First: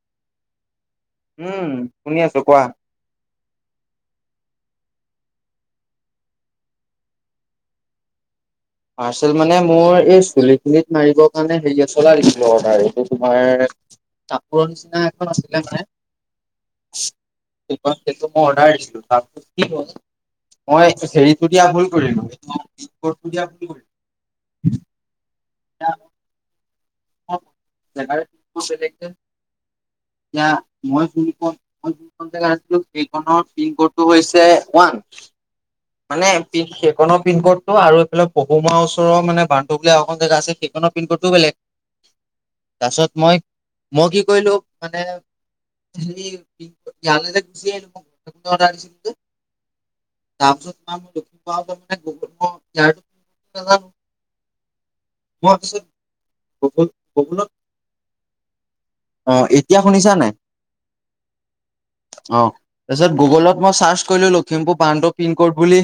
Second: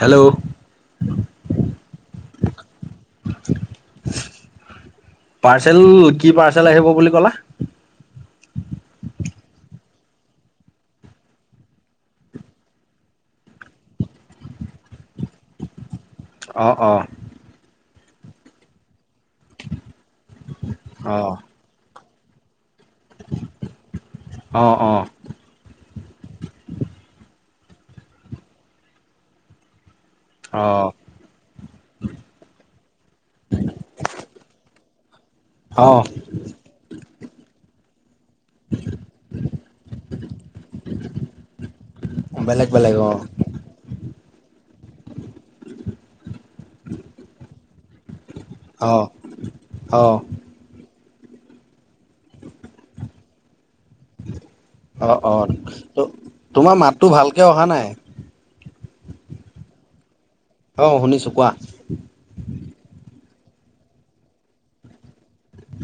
Hello উম শুনি আছো কোৱা পাৰ্চেল কি পাৰ্চেল আহিব বুলি কলা পাৰ্চেল মানে মোৰ এই চুলি খিনিত মাৰিব কাৰণে হেৰি এলছা দিছিলো অৰ্ডাৰ এইটো তোমাৰ কাপোৰ নিচিনা এখন আছিলে মানে অ', অ' সেইটো মই অৰ্ডাৰ দিছিলো তাক মই চেৰিটো দিয়া ভুল কৰিলো দিয়া ভুল কৰিলো অ', অ' [inaudible] [unintelligible] এতিয়া অ', অ', মই দেখাছিলো এইখনৰ পিনক'ড টো হৈছে ওৱান। অ', মানে প সেইকনৰ পিনকোডটো আৰু এইফালে পহুমা ওচৰৰ মানে বান্ধুলিয়া এখন জেগা আছে সেইখনত পিন কৰতটো বেলেগ। বেলেগ বেলেগ তাৰপিছত আহ। মই মই কি কৰিলো মানে হেৰি ইয়ালৈ যে গুচি আহিলো ম অ', অ'। তাৰপিছত মই মই দক্ষিণ পাৰ মানে নো অ', অ', ত তোমাৰ গুগল মাতটো ভালকে গুগলত অহা নাই। অ', এতিয়া শুনিছানে? অ', শুনিছো কোৱা অ', তাৰপিছত গুগলত মই চাৰ্চ কৰিলো লখিমপুৰ প্ৰানড পিনক'ড বুলি।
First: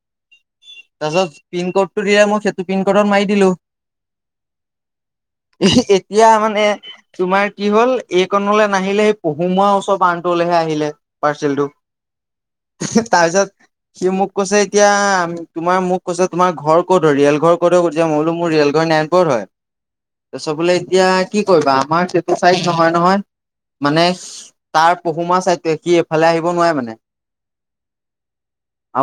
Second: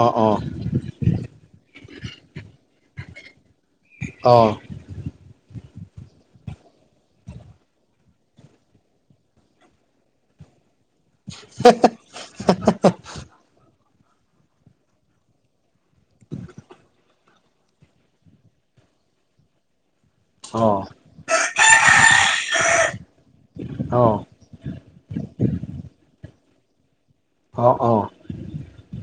অ', অ', পিন ক'ডটো দিলে মোক সেইটো পিন ক'ডৰ মাৰি দিলো। আহ। এতিয়া মানে তোমাৰ কি হ'ল এইকণলে নাহিলে সেই পঢহুমোৱাৰ ওচৰ আনটোলৈহে আহিলে। পাৰ্চেলটো তাৰপিছত সি মোক কৈছে এতিয়া আমি তোমাৰ মোক কৈছে তোমাৰ ঘৰ ক'ত ৰিয়েল ঘৰ ক'ত যে মইো মোৰ ৰেল ঘৰ নাৰায়ণপুৰত হয় [inaudible] তাৰ চব বোলে অ', এতিয়া কি কৰিবা আমাৰ চেটচাইড নহয় নহয় মানে অ', তাৰ পহুমা চাই সি এইফালে আহিব নোৱাৰে মানে। অ', অ'।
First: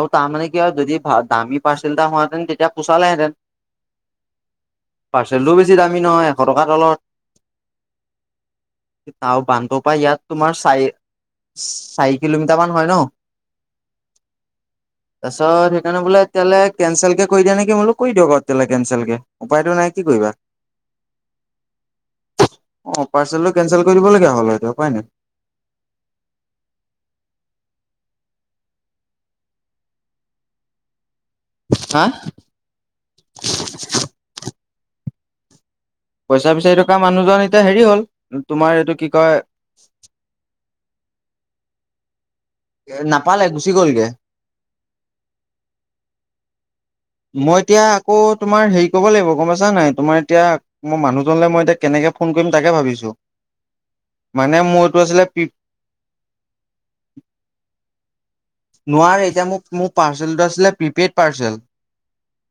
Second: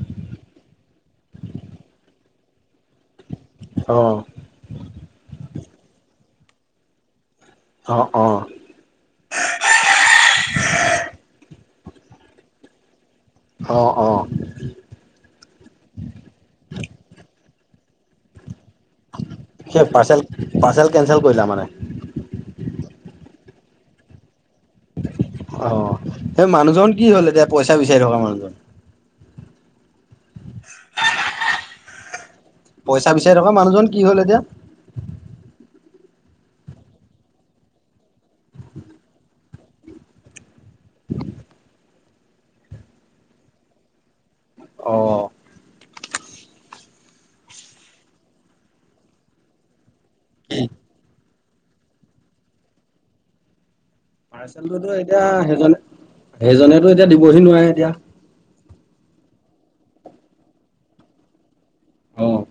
আৰু তাৰমানে কি হয় যদি দামী পাৰ্চেল এটা হহেতেন তেতিয়া পোচালেঁতেন। অ'। পাৰ্চেলটোও বেছি দামী নহয় এশ টকাৰ তলত। অ', অ'। আৰু বানটোৰ পৰাা ইয়াত তোমাৰ চাৰি চাৰি কিলোমিটাৰ মান হয় ন। অ', অ'। তাৰ পিছত সেইকাৰণে বলেতিয়াহাল কেঞ্চেল কে কৰি দিয়া নেকি বো কৰি দিয়ক তেতিয়াললে কেনচেল কে উপায়টো সেই নাই কি পাৰ্চেল কৰিবা। পাৰ্চেল কেনচেল কৰিলা মানে অ', পাৰ্চেলটো কেচেল কৰি দিব লগীয়া হ'ল সটো উপাই নাই। অ', সেই মানুহজন কি হ'ল এতিয়া পইচা বিচাৰি থকা মানুহজন? [inaudible] হা? পইচা বিচাৰি থকা মানুহজন কি হ'ল এতিয়া পইচা বিচাৰি থকা মানুহজন এতিয়া হেৰি হ'ল তোমাৰ এইটো কি কয় এ নাপালে গুচি গ'লগে। অ'। মই এতিয়া আকৌ তোমাৰ হেৰি কব লাগিব গম পাইছা নাই তোমাৰ এতিয়া মই মানুহজনলৈ মই এতিয়া কেনেকে ফোন কৰিম তাকে ভাবিছো। মানে মোৰ পাৰ্চেলটোতো এইটো এতিয়া আছিলে সেইজ সেইজনেতো এতিয়া দিবহি নোৱাৰে এতিয়া। নোৱাৰে এতিয়া মোক মোৰ পাৰ্চেল আছিলে প্ৰিপেইড পাৰ্চেল। অ'।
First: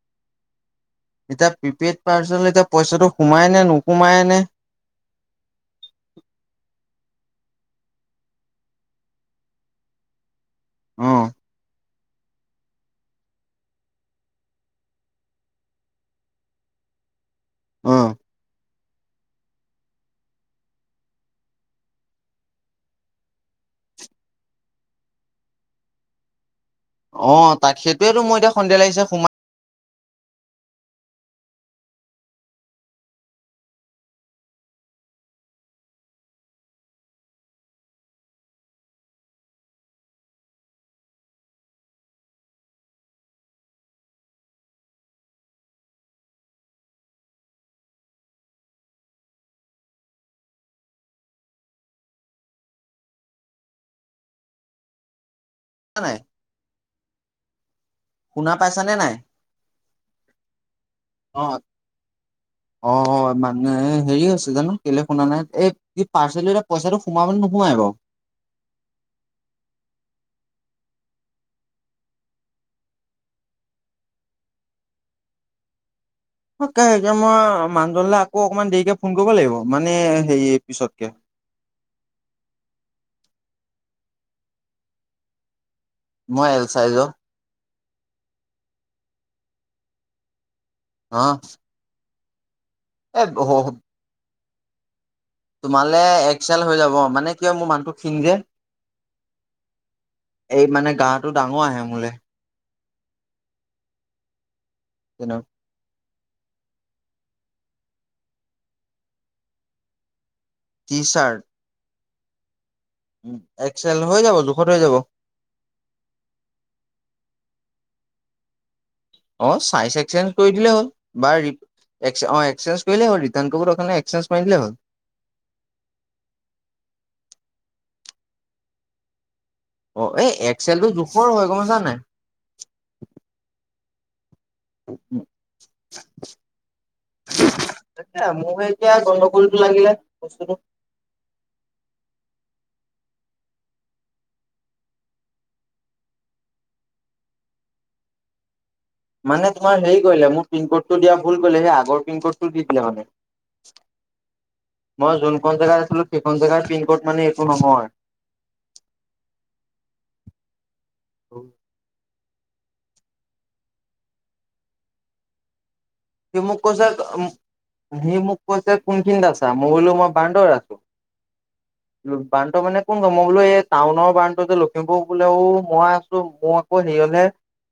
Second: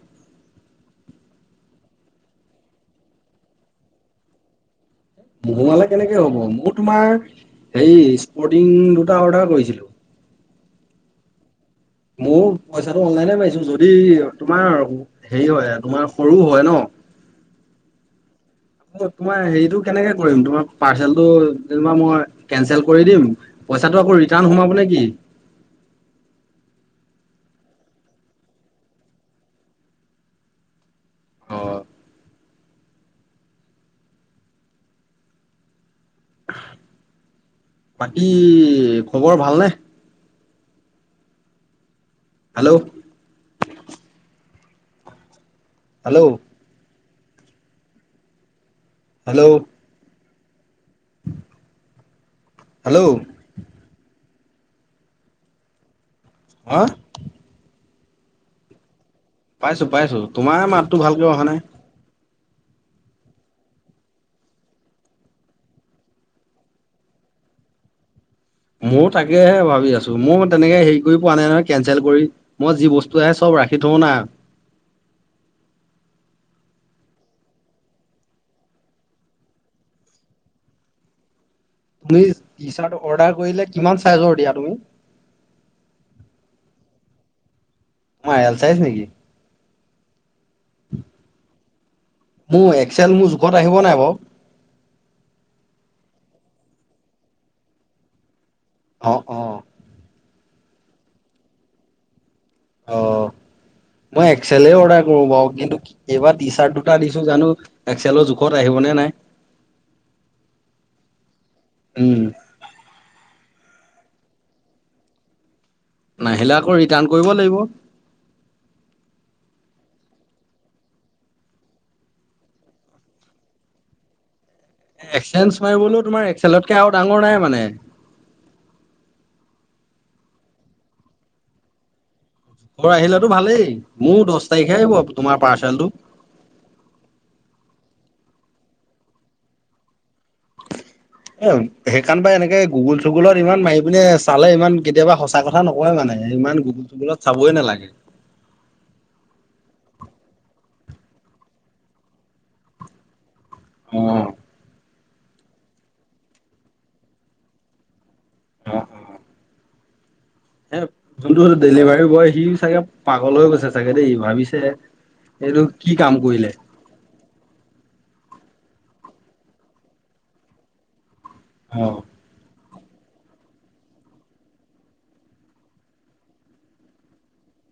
এতিয়া প্ৰিপেইড পাৰ্চন এতিয়া পইচাটো সোমাই নে নোসোমাইনে। মোহোৱালে কেনেকে হ'ব মোৰ তোমাৰ হেৰি স্পৰ্টিং দুটা অৰ্ডাৰ কৰিছিলো। অ'। মোৰ পইচাটো অনলাইনে মাৰিছো যদি তোমাৰ হেৰি হয় তোমাৰ সৰু হয় ন। অ'। তোমাৰ হেৰিটো কেনেকে কৰিম তোমাৰ পাৰ্চেলটো যেবা মই কেনচেল কৰি দিম। পইচাটো আকৌ ৰিটাৰ্ণ সোমাব নে কি? অ' তাক সেইটোৱেতো এতিয়া সন্দেহ লাগিছে সোমা অ'। বাকী খবৰ ভালনে? হেল্ল'। হেল্ল'। হেল্ল'। হেল্ল'। [unintelligible] হা? শুনা পাইছা নে নাই। পাইছোঁ পাইছোঁ তোমাৰ মাতটো ভালকে অ অহা নাই। অ' হ' মানে এই হেৰি হৈছিলে ন' কেলে শুনা নাই এই কি পাৰ্চেলৰ এতিয়া পইচাটো সোমাবনে নোসোমাই আৰু। ময়ো তাকেহে ভাবি আছোঁ মই তেনেকে হেৰি কৰি পোৱা নাই নহয় কেনচেল কৰি। মই যি বস্তু আহে চব ৰাখি থওঁ না। [unintelligible] মই মানুহজনলে আকৌ অকমান দেৰিকে ফোন কৰিব লাগিব মানে হেৰি পিছতকে। [unintelligible] টি চাৰ্ট অৰ্ডাৰ কৰিলে কিমান চাইজৰ দিয়া তুমি। মই এল চাইজৰ। অ' এল চাইজ নেকি। [unintelligible] মোৰ এক্সেল এ মোৰ জোখত আহিব নাই বাৰু। তোমালে এক্সেল হৈ যাব মানে কিয় মোৰ মানুহটো ক্ষিণ যে। অ', অ'। এই মানে গাটো ডাঙৰ আহে মোলে। অ' মই এক্সলেই অৰ্ডাৰ কৰোঁ তেনে বাৰু কিন্তু কি এইবাৰ টি চাৰ্ট দুটা আনিছোঁ জানো একচেলৰ জোখত আহিবনে নাই। T shirt. উম। উম, এক্সেল হৈ যাব জোখত হৈ যাব। নাহিলে আকৌ ৰিটাৰ্ণ কৰিব লাগিব। অ' চাইজ এক্সচেঞ্জ কৰি দিলে হ'ল, বা ৰি এক অ' এক্সেঞ্জ কৰিলে হ'ল ৰিটাৰ্ণ কৰিব দৰকাৰ নাই এক্সেঞ্জ মাৰি দিলে হ'ল। এক্সেঞ্জ মাৰিবলৈও তোমাৰ এক্সেলতকে আৰু ডাঙৰ নাই মানে। অ' এই এক্সেলটো জোখৰ হৈ গম নাই। ঘৰ আহিলেতো ভালেই, মোৰ দহ তাৰিখে আহিব তোমাৰ পাৰ্চেলটো। [unintelligible] মোৰ হে এতিয়া গন্ধগোলটো লাগিলে বস্তুটো। এ, সেইকাৰাণ বা এনেকে গুগুল চুগুলত ইমান মাৰি পিনে চালে ইমান কেতিয়াবা সঁচা কথ কথা নকয় মানে ইমান গুগুল টুগুলত চাবই নালাগে। মানে তোমাৰ হেৰি কৰিলে মোৰ পিন ক'ডটো দিয়া ভুল কৰিলে সেই আগৰ পিনক'ডটো দি দিলে মানে। অ'। মই যোনখন জেগাত আছিলোঁ সেইখন জেগাৰ পিন ক'ড মানে একো নহয়। অ', অ'। [unintelligible] জোনটো ডেলিভাৰী বয় সি চাগে পাগল হৈ গৈছে চাগে দেই ভাবিছে এইটো কি কাম কৰিলে। [unintelligible] সি মোক কৈছে কোনখিনিত আছা মই বোলো মই বান্দৰ আছোঁ। অ'। বান্টো মানে কোন মই বোলো এই টাউনৰ বানটো যে লখিমপুৰ বোলেও মই আছোঁ মোৰ আকৌ হেৰিহে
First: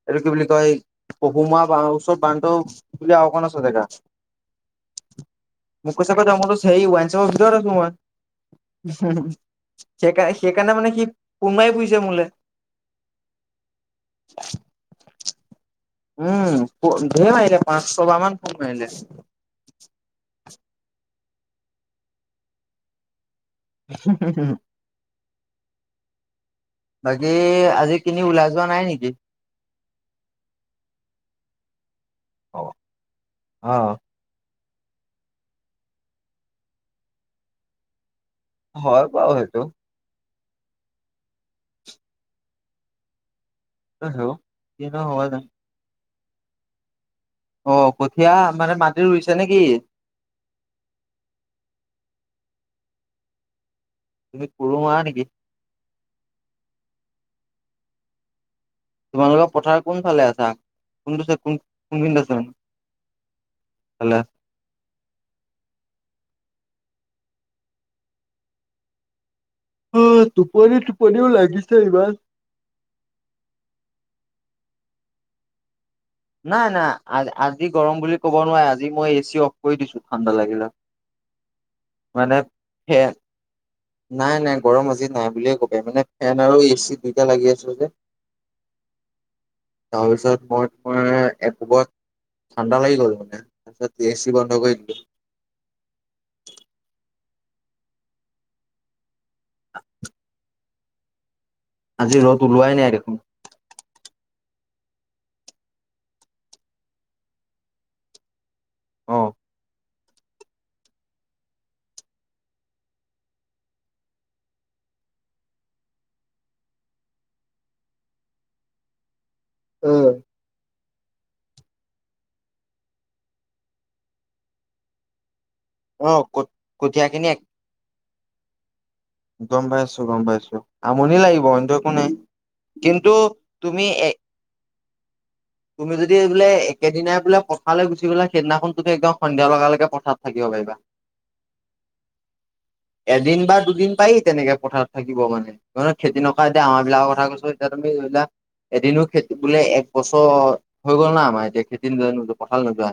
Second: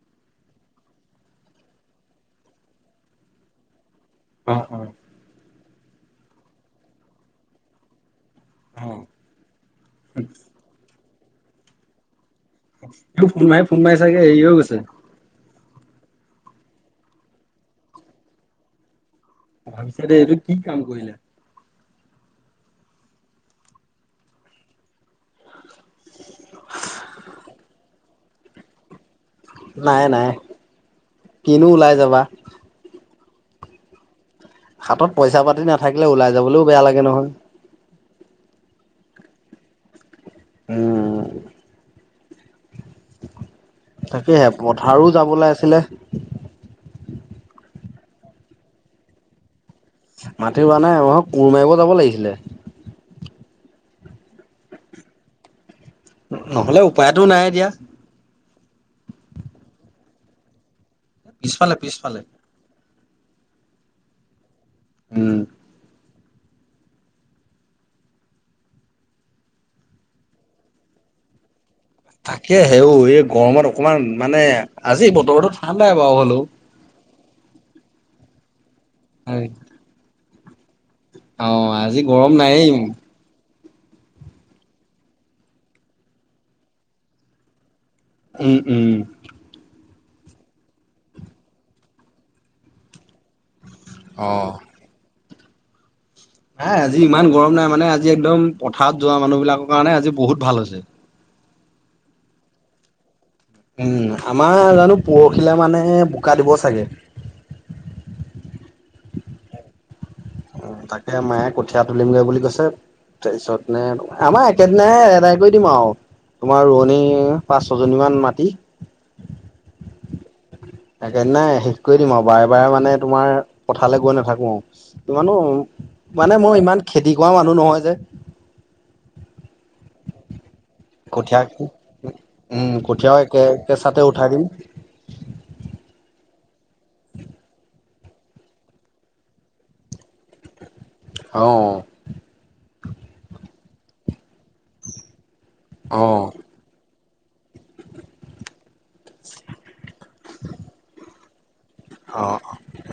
এইটো কি বুলি কয় পহুমা ওচৰত বান্ধ বুলি অকণ আছে জেগা। অ', হ'। মোক কৈছ কথা আ মল চ সেই ওৱাইনশ্বপ মই ভিতৰতে সোমোৱা অ সেইকাৰ সেইকাৰণে মানে কি কোমাই ফূৰিছে মোলে। তোকফোন মাৰি ফোন মাৰি চাগে হেৰি হৈ গৈছে। উম, ধেৰ মাৰিলে পাঁচ ছবাহ মান ফোন আহিলে। ভাবিছে দে এইটো কি কাম কৰিলে। হ'ম উম, হ'ম। [unintelligible] বাকী আজি কিনি ওলাই যোৱা নাই নেকি? নাই, নাই, কিনো ওলাই যাবা। অ' অ' হাতত পইচা পাতি নাথাকিলে। ওলায় যাবলৈও বেয়া লাগে নহয়। হয় বাৰু সেইটো। উম। সেইটো তাকেহে কিনো পথাৰো হ'ব জানো যাবলৈ আছিলে। অ' কঠীয়া মানে মাটি ৰুইছে নেকি? মাটি ৰুৱা নাই অহ' কোৰ মাৰিব যাব লাগিছিলে। তুমি কোৰো মাৰা নেকি। নহ'লে উপায়তো নাই এতিয়া। তোমালোকৰ পথাৰ কোন ফালে আছা, কোনটো কোন পিছফালে পিছফালে। কোনখিনি আছে মানে। [unintelligible] উম। অ' টোপনি টোপনিও লাগিছে ইমান। তাকে হেও ঐ গৰমত অকমান মানে আজি বতৰ ঠাণ্ডাই বাৰু অলপ। নাই, নাই, আ আজি গৰম বুলি ক'ব নোৱাৰি, আজি মই এ চি অফ কৰি দিছোঁ ঠাণ্ডা লাগিলে। অ' আজি মানে গৰম নাইয়েই। ফেন নাই, নাই, গৰম আজি নাই বুলিয়ে ক'ব মানে ফেন আৰু এ চি দুইটা লাগি আছে যে। উম, উম। তাৰপিছত মই তোমাৰ একোবত ঠাণ্ডা লাগি গ'ল মানে তাৰপিছত। এ চি অ'। বন্ধ কৰি দিলোঁ। নাই আজি ইমান গৰম নাই মানে আজি একদম পথাৰত যোৱা মানুহ বিলাকৰ কাৰণে আজি বহুত ভাল হৈছে। আজি ৰ'দ ওলোৱাই নাই দেখোন। উম, আমাৰ জানো পৰখিলে মানেহে বোকা দিব চাগে। অ'। তাকে মায়ে কঠিয়া তুলিমগৈ বুলি কৈছে। তাৰপিছত নে আমাৰ একেদিনাই এদাই কৰি দিম আৰু। তোমাৰ ৰুৱনি পাঁচ ছয় জনী মান মাটি। অহ'। একে দিনাই শেষ কৰি দিম আৰু বাৰে বাৰে মানে তোমাৰ পথালে গৈ নাথাকোঁ ইমানোও। অ মানে মই ইমান কঠীয়া খেতি খিনি কৰা মানুহ নহয় যে। গ'ম পাইছোঁ, গ'ম পাইছোঁ, আমনি কঠীয়া লাগিব অইনতো একো নাই ন কিন্তু তুমি এ। খাইদিম। তুমি যদি বোলে একেদিনাই বোলে পথালৈ গুচি গ'লা, সেইদিনাখন তুমি একদম সন্ধিয়া লগালৈকে পথাত থাকিব পাৰিবা। অহ'। এদিন বা দুদিন পায়েই তেনেকে পথাৰত থাকিব নহ'লে অ খেতি নকৰা। এতিয়া আমাৰ বিলাকৰ কথা কৈছোঁ এতিয়া তুমি যাক এদিনো খেতি বোলে এক বছৰ হৈ গ'ল। হ'ল না আমাৰ খেতি ন অ নোযাৱ পথাৰলে নোযোৱা।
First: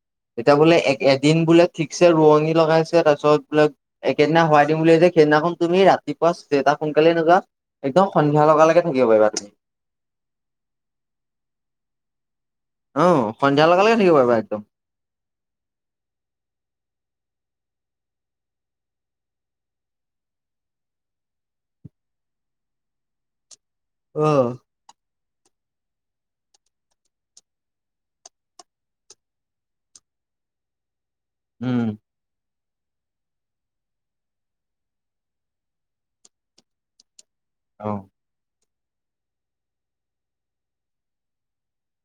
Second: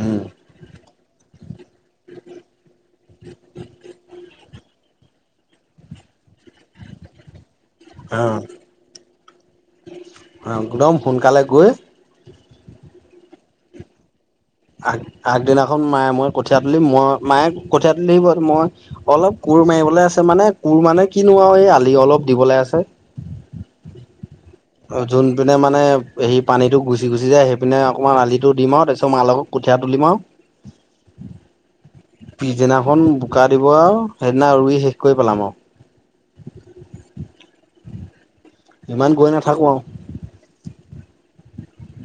উম এতিয়া বোলে এ এদিন বোলে ঠিকছে ৰুৱনি লগাইছে তাৰপিছত বোলে। একেইদিনা হোৱাই দিম বুলি ভাবিছা। সেইদিনাখন তুমি ৰাতিপুৱা জেতা সোনকালে নোজোৱা। একদম সন্ধিয়া লগালকে থাকিব পাৰিবা তুমি। অ' একদম সোনকালে গৈ। অ সন্ধিয়া লগালেকে থাকিব পাৰিবা একদম। আগ আগদিনাখন মায়ে মই কঠিয় তলি মই মায়ে কঠিয় তলিব মই। অলপ কোৰ মাৰিবলৈ আছে মানে কোৰ মানে কিনো আৰু এই আলি অলপ দিবলৈ আছে। অ। অ যোন পিনে মানে হেৰি পানীতটো গুচি গুচি যায় সেইপিনে অকণমান আলিটো দিম আৰু তাৰপিছত মা লগত। কঠীয়া তুলিম আৰু। উম পিছদিনাখন বোকা দিব আৰু সেইদিনা ৰুই শেষ কৰি পেলাম আৰু। অ। ইমান গৈ নাথাকো আৱ।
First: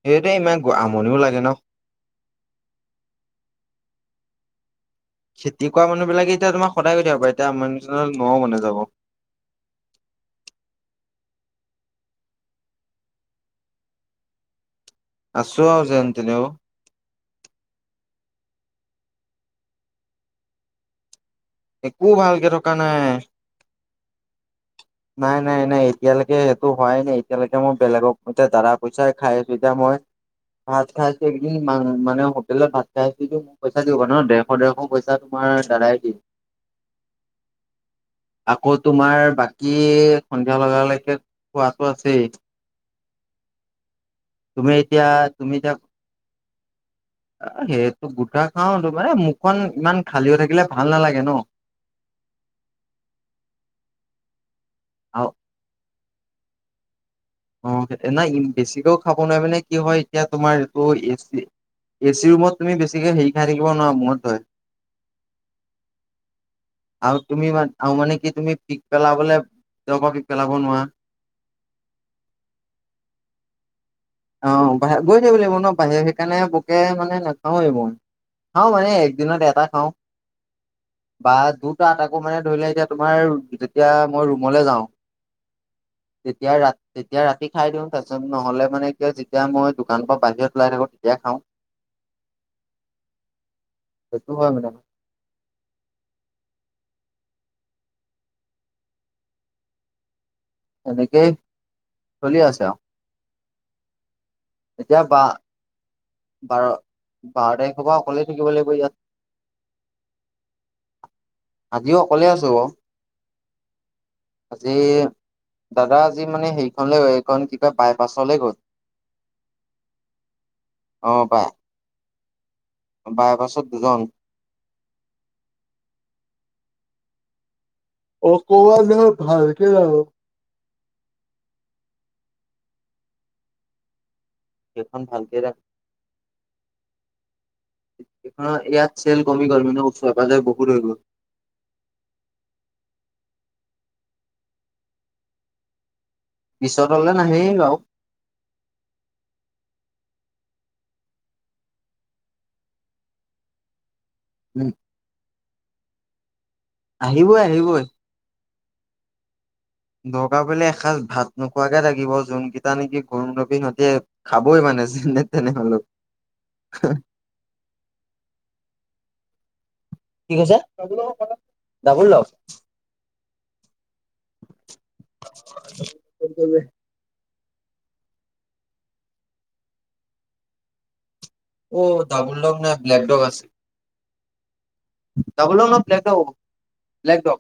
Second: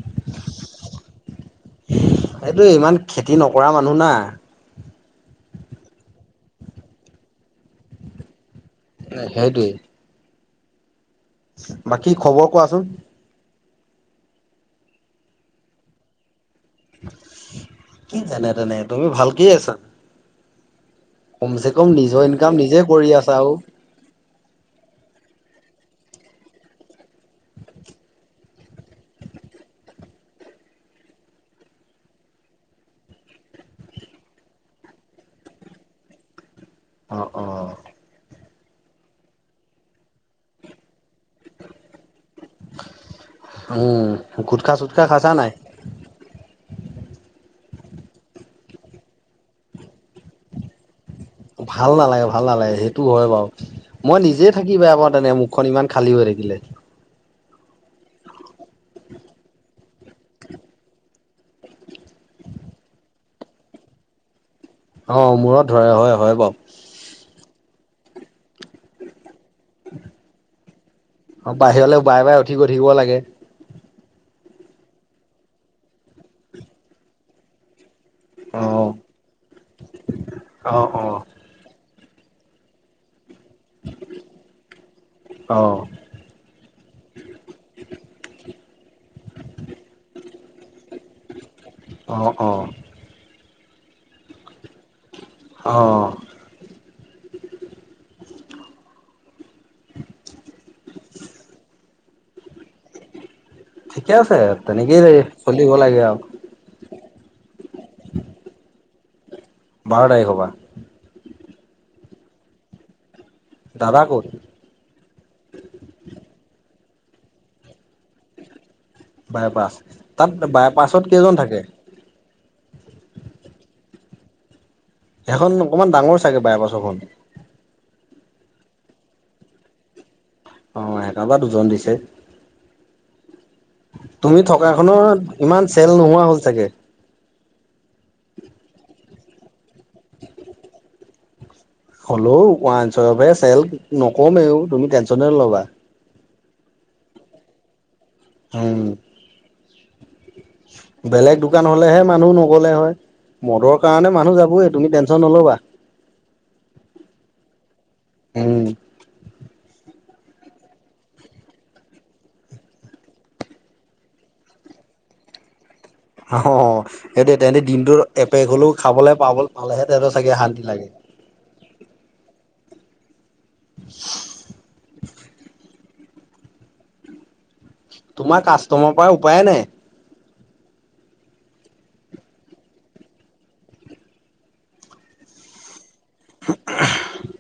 সেতু ইমান আমনিও লাগে ন। এইটো ইমান খেতি নকৰা মানুহ না। খেতি কৰা মানুহ বিলাকে এতিয়া তোম সদায় গৈ থাকিব পাৰে, এতিয়া মানুহজন নও মাননে নাযাব। সেইটোৱেই। বাকী খবৰ কোৱাচোন? আছো, অ ' যেনে তেনে। তেনে তেনে তুমি ভালকে আছা। কমচে কম একো নিজৰ ভালকে ইনকাম থকা নিজে নাই। কৰি আছা আৰু নাই নাই নাই এতিয়ালৈকে সেইটো হোৱাই নাই এতিয়ালৈকে মই বেলেগক মৈতে দাৰা পচাই খাই আছো এতিয়া মই ভাত খাইছেো একদিন মানে হোটেলত ভাত খাই আছেটো মোক পইচা দিবা ন দে স ডেৰশ পইচা তোমাৰ দাদাই দিয়ে। অ' অ' আকৌ তোমাৰ বাকী সন্ধিয়া লগালৈকে খোৱাাতটো আছেই। উম তুমি গুটখা-চুটখা এতিয়া, খাচা নাই? তুমি এতিয়া অ' সেইটো গোটা খাওতো মানে মুখখন ইমান খালী হৈ থাকিলে ভাল নালাগে ন। ভাল নালাগে ভাল নালাগে সেইটো হয় বাৰু মই নিজে থাকিবা আকৌ আৰু তেনে মুখখন ইমান খালী হৈ থাকিলে। অ' নাই বেছিকেও খাব নোৱাৰি মানে কি হয় এতিয়া তোমাৰ এইটো এ চি ৰুমত তুমি বেছিকে হেৰি খাই থাকিবোৱাৰা মইত হয়। অ মূৰত ধৰে হয় হয় বাৰু। আৰু তুমি মান আৰু মানে কি তুমি পিক পেলাবলে তেওঁ পৰা পিক পেলাব নোৱাৰা। অ' বাহিৰলৈও বাৰে বাৰে উঠি গৈ থাকিব লাগে। অ' বাহিৰত গৈ থাকিব লাগিব ন বাহিৰৰে সেইকাৰণে বোকে মানে নাখাওৱেই মই। অ খাওঁ মানে একদিনত এটা খাওঁ। অ অ বা দুটা আকৌ মানে ধৰি লোৱা এতিয়া তোমাৰ যেতিয়া মই ৰুমলৈ যাওঁ। অ তেতিয়া ৰা তেতিয়া ৰাতি খাই দিওঁ তাৰপিছত নহ'লে মানে তেতিয়া যেতিয়া মই দোকানৰ পৰা বাহিৰত ওলাই থাকো তেতিয়া খাওঁ। অ সেইটো হয়। অ' এনেকেই চলি আছে আৰু ঠিকে আছে তেনেকেই এতিয়া দ বা চলিব লাগে আৰু বাৰ বাৰ তাৰিখৰ পৰা অকলেই থাকিব লাগিব ইয়াত। বাৰ তাৰিখৰ পৰা। আজিও অকলে আছো। দাদা ক'ত? আজি দাদা আজি মানে হেৰিখনলে গ'ল এইখন কি কয় বাইপাছলৈ গ'ল। বাইপাছ তাত বাইপাছত অ কেইজন বাই থাকে? বাইপাছত দুজন। সেইখন অকমান ডাঙৰ চাগে বাৰে পাছৰখন। অক'ব ন ঘালক য [unintelligible] অ', এটা বা দুজন দিছে, তুমি থকা সেইখন দোকানখনত ভালকে ৰাখ ইমান চেল নোহোৱা হ'ল চাগে। আমাৰ ইয়াত চেল কমি গ'ল, মানে ওচৰে - পাজৰে বহুত হৈ গ'ল। হ'লেও ৱাইন শ্বপ চেল নকমেও, তুমি টেনশন নল'বা। পিছত হ'লে নাহে বাৰু অ', বেলেগ দোকান হ'লেহে মানুহ নগ'লে হয়, মদৰ কাৰণে মানুহ যাবয়ে উম তুমি টেনচন নল'বা। আহিবই আহিবই। উম্। দৰকাৰ পৰিলে এসাঁজ ভাত নোখোৱাকে থাকিব, যোনকেইটা নেকি গৰুধৱী সিহঁতে খাবই মানে যেনেতেনে হ'লেও। অ', সেইটোৱে তেহেতে দিনটোত এপেক হ'লেও খাবলৈ পাব পালেহে, তেহেঁতৰ চাগে শান্তি লাগে। দাবোল লষ্ট। ব [inaudible] ে [inaudible] তোমাৰ কাষ্টমাৰৰ পৰা উপায়ে নাই। অ', ডাবুল লগ নাই ব্লেকডগ আছে। ডাবোল ডগ নহয়, ব্লেক ডগ ব্লেক ডগ,